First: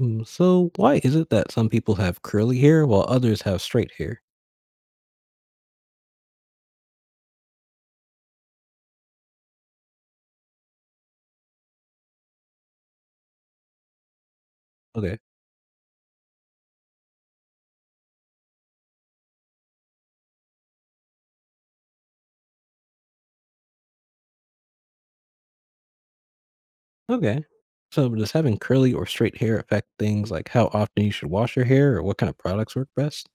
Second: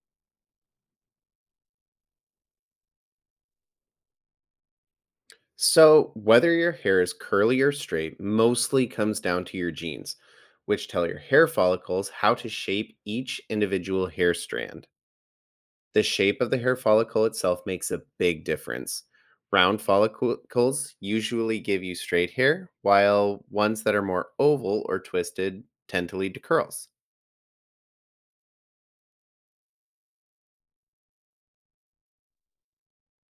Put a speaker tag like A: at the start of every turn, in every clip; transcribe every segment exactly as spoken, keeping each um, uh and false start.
A: Mm, So why is it that some people have curly hair while others have straight hair?
B: So, whether your hair is curly or straight mostly comes down to your genes, which tell your hair follicles how to shape each individual hair strand.
A: Okay.
B: The shape of the hair follicle itself makes a big difference. Round follicles usually give you straight hair, while ones that are more oval or twisted tend to lead to curls.
A: Okay. So does having curly or straight hair affect things like how often you should wash your hair or what kind of products work best?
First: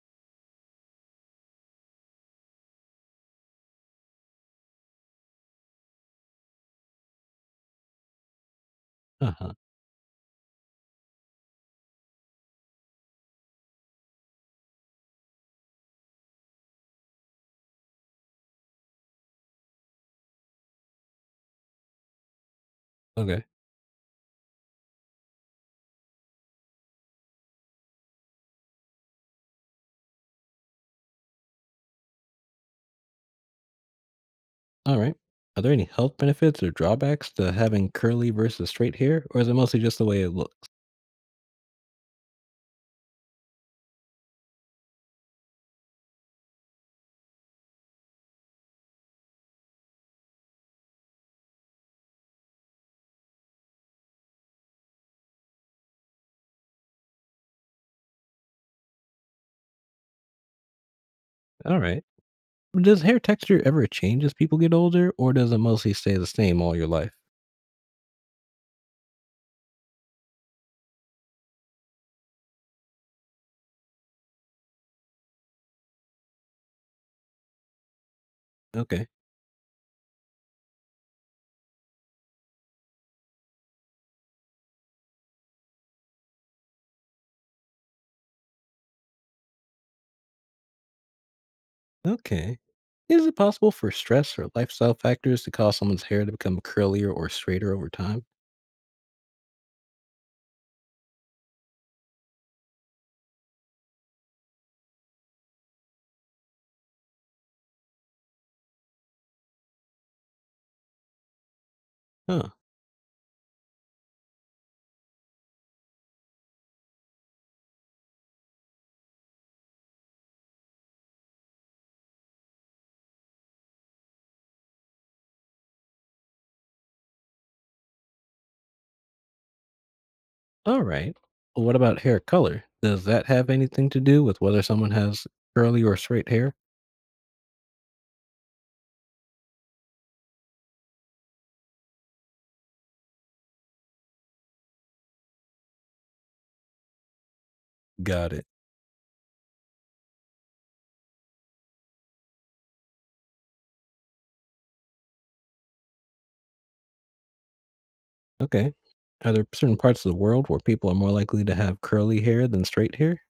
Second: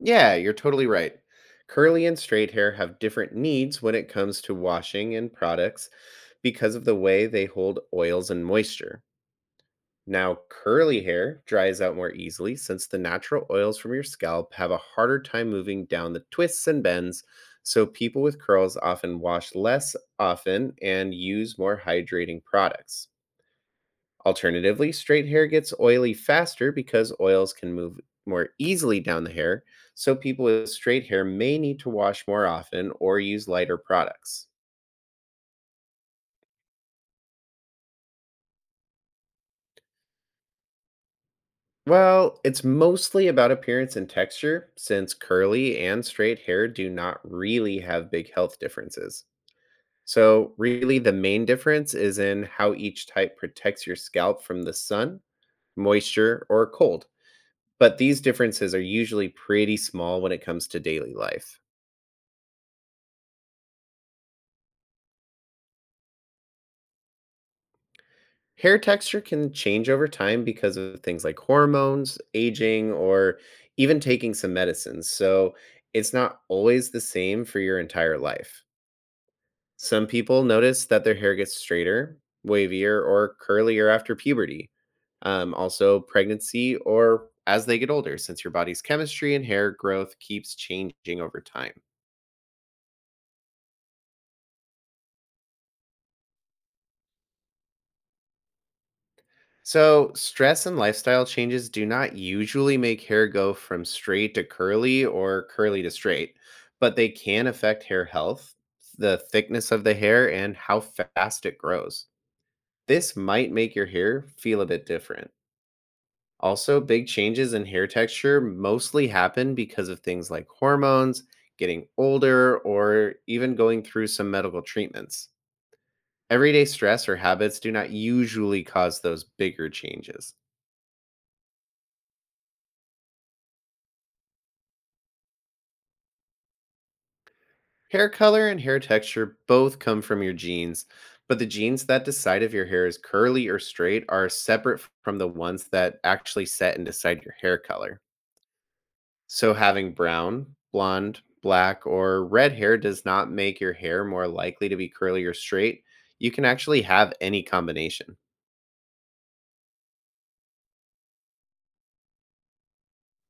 B: Yeah, you're totally right. Curly and straight hair have different needs when it comes to washing and products because of the way they hold oils and moisture.
A: Uh-huh.
B: Now, curly hair dries out more easily since the natural oils from your scalp have a harder time moving down the twists and bends. So, people with curls often wash less often and use more hydrating products.
A: Okay.
B: Alternatively, straight hair gets oily faster because oils can move more easily down the hair. So, people with straight hair may need to wash more often or use lighter products.
A: All right. Are there any health benefits or drawbacks to having curly versus straight hair, or is it mostly just the way it looks?
B: Well, it's mostly about appearance and texture, since curly and straight hair do not really have big health differences. So, really, the main difference is in how each type protects your scalp from the sun, moisture, or cold. But these differences are usually pretty small when it comes to daily life.
A: All right. Does hair texture ever change as people get older, or does it mostly stay the same all your life?
B: Hair texture can change over time because of things like hormones, aging, or even taking some medicines. So, it's not always the same for your entire life.
A: Okay.
B: Some people notice that their hair gets straighter, wavier, or curlier after puberty. Um, also, pregnancy or as they get older, since your body's chemistry and hair growth keeps changing over time.
A: Okay. Is it possible for stress or lifestyle factors to cause someone's hair to become curlier or straighter over time?
B: So, stress and lifestyle changes do not usually make hair go from straight to curly or curly to straight, but they can affect hair health, the thickness of the hair, and how fast it grows.
A: Huh.
B: This might make your hair feel a bit different. Also, big changes in hair texture mostly happen because of things like hormones, getting older, or even going through some medical treatments. Everyday stress or habits do not usually cause those bigger changes.
A: All right. Well, what about hair color? Does that have anything to do with whether someone has curly or straight hair?
B: Hair color and hair texture both come from your genes, but the genes that decide if your hair is curly or straight are separate from the ones that actually set and decide your hair color.
A: Got it.
B: So having brown, blonde, black, or red hair does not make your hair more likely to be curly or straight. You can actually have any combination.
A: Okay. Are there certain parts of the world where people are more likely to have curly hair than straight hair?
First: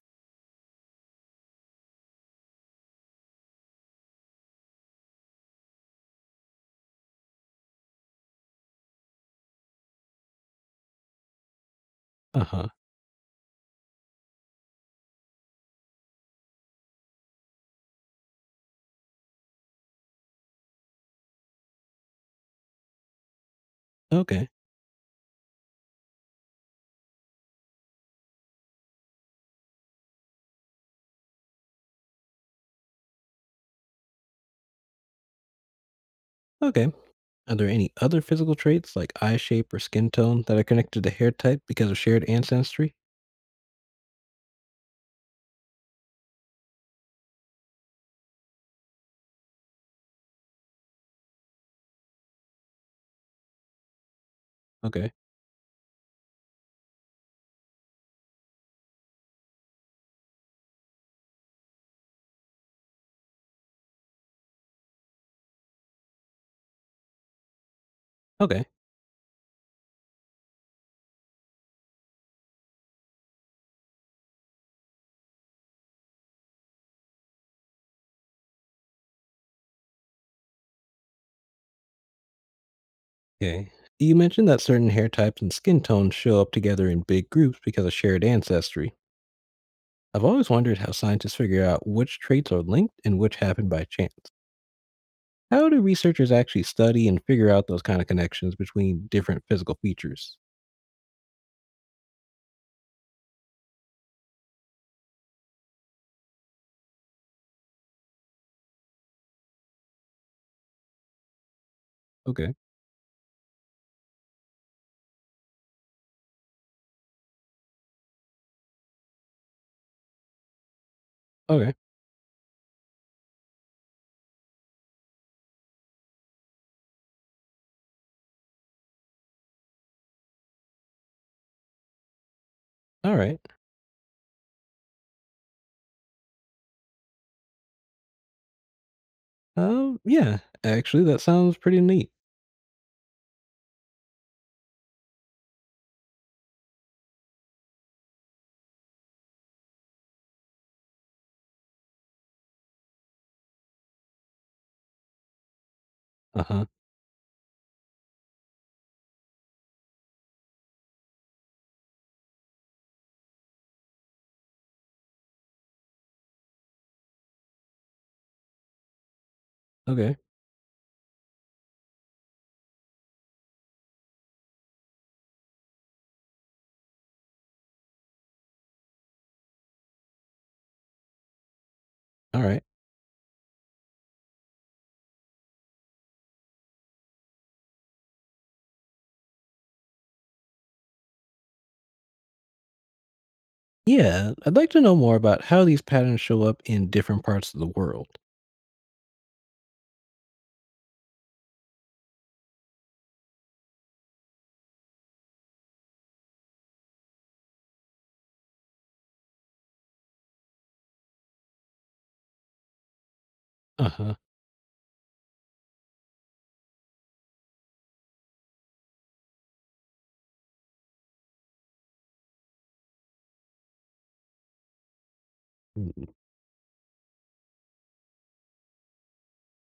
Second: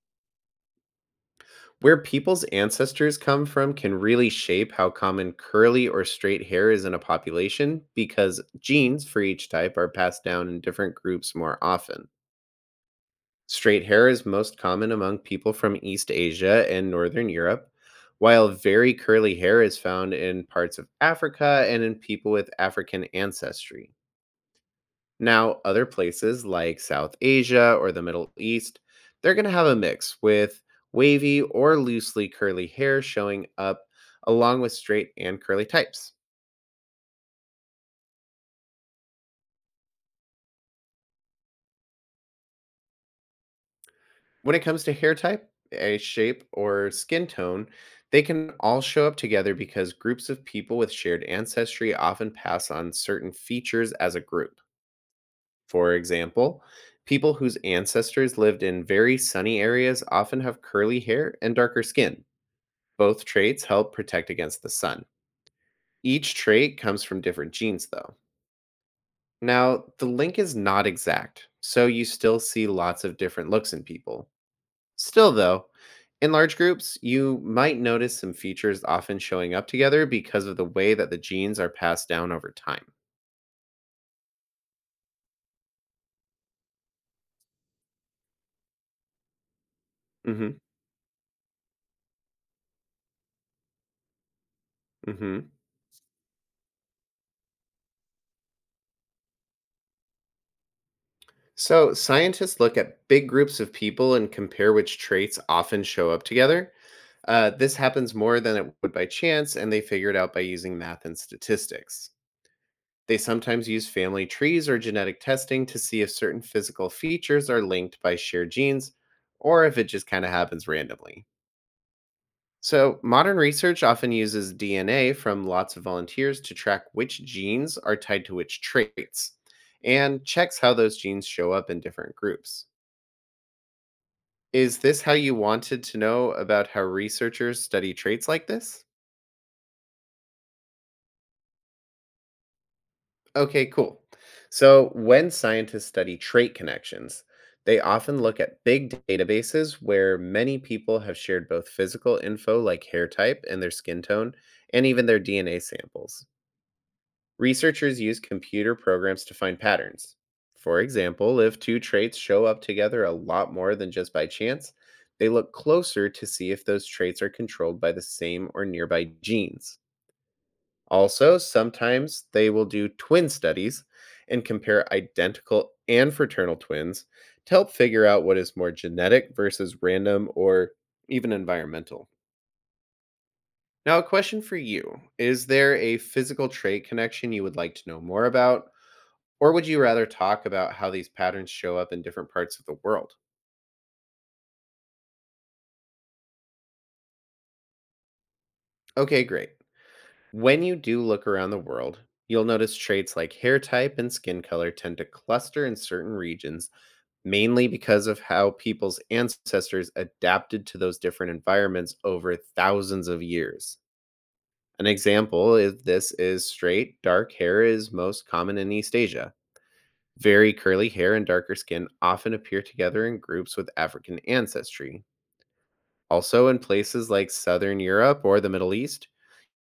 B: Where people's ancestors come from can really shape how common curly or straight hair is in a population because genes for each type are passed down in different groups more often.
A: Uh huh.
B: Straight hair is most common among people from East Asia and Northern Europe, while very curly hair is found in parts of Africa and in people with African ancestry.
A: Okay.
B: Now, other places like South Asia or the Middle East, they're going to have a mix with wavy or loosely curly hair showing up along with straight and curly types.
A: Okay. Are there any other physical traits like eye shape or skin tone that are connected to hair type because of shared ancestry?
B: When it comes to hair type, a shape, or skin tone, they can all show up together because groups of people with shared ancestry often pass on certain features as a group.
A: Okay.
B: For example, people whose ancestors lived in very sunny areas often have curly hair and darker skin. Both traits help protect against the sun. Each trait comes from different genes, though.
A: Okay.
B: Now, the link is not exact, so you still see lots of different looks in people. Still, though, in large groups, you might notice some features often showing up together because of the way that the genes are passed down over time.
A: Okay. You mentioned that certain hair types and skin tones show up together in big groups because of shared ancestry. I've
B: hmm
A: always wondered how scientists figure out which traits are linked and which happen by chance.
B: hmm
A: How do researchers actually study and figure out those kind of connections between different physical features?
B: So, scientists look at big groups of people and compare which traits often show up together. Uh, this happens more than it would by chance, and they figure it out by using math and statistics.
A: Okay.
B: They sometimes use family trees or genetic testing to see if certain physical features are linked by shared genes or if it just kind of happens randomly.
A: Okay.
B: So, modern research often uses D N A from lots of volunteers to track which genes are tied to which traits and checks how those genes show up in different groups.
A: All right.
B: Is this how you wanted to know about how researchers study traits like this?
A: Um, yeah, actually, that sounds pretty neat.
B: Okay, cool. So, when scientists study trait connections, they often look at big databases where many people have shared both physical info like hair type and their skin tone, and even their D N A samples.
A: Uh huh.
B: Researchers use computer programs to find patterns. For example, if two traits show up together a lot more than just by chance, they look closer to see if those traits are controlled by the same or nearby genes.
A: Okay.
B: Also, sometimes they will do twin studies and compare identical and fraternal twins to help figure out what is more genetic versus random or even environmental.
A: All right.
B: Now, a question for you. Is there a physical trait connection you would like to know more about? Or would you rather talk about how these patterns show up in different parts of the world?
A: Yeah, I'd like to know more about how these patterns show up in different parts of the world.
B: Okay, great. When you do look around the world, you'll notice traits like hair type and skin color tend to cluster in certain regions, mainly because of how people's ancestors adapted to those different environments over thousands of years.
A: Uh huh.
B: An example of this is straight, dark hair is most common in East Asia. Very curly hair and darker skin often appear together in groups with African ancestry. Also, in places like Southern Europe or the Middle East,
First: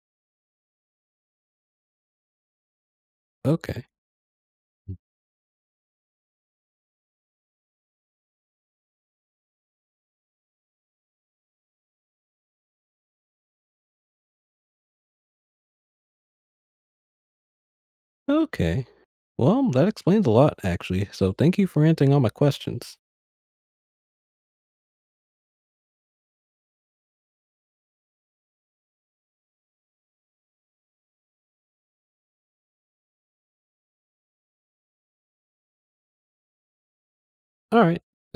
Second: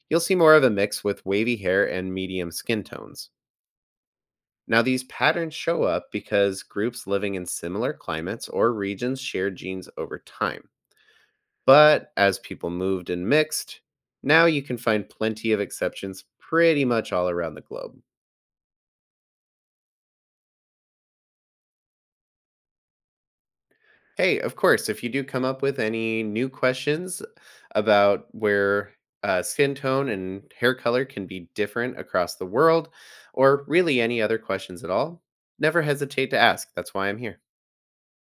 B: you'll see more of a mix with wavy hair and medium skin tones.
A: Okay.
B: Now, these patterns show up because groups living in similar climates or regions share genes over time. But as people moved and mixed, now you can find plenty of exceptions pretty much all around the globe.
A: Okay. Well, that explains a lot, actually. So thank you for answering all my questions.
B: Hey, of course, if you do come up with any new questions about where uh, skin tone and hair color can be different across the world, or really any other questions at all, never hesitate to ask. That's why I'm here.
A: All right. Thanks.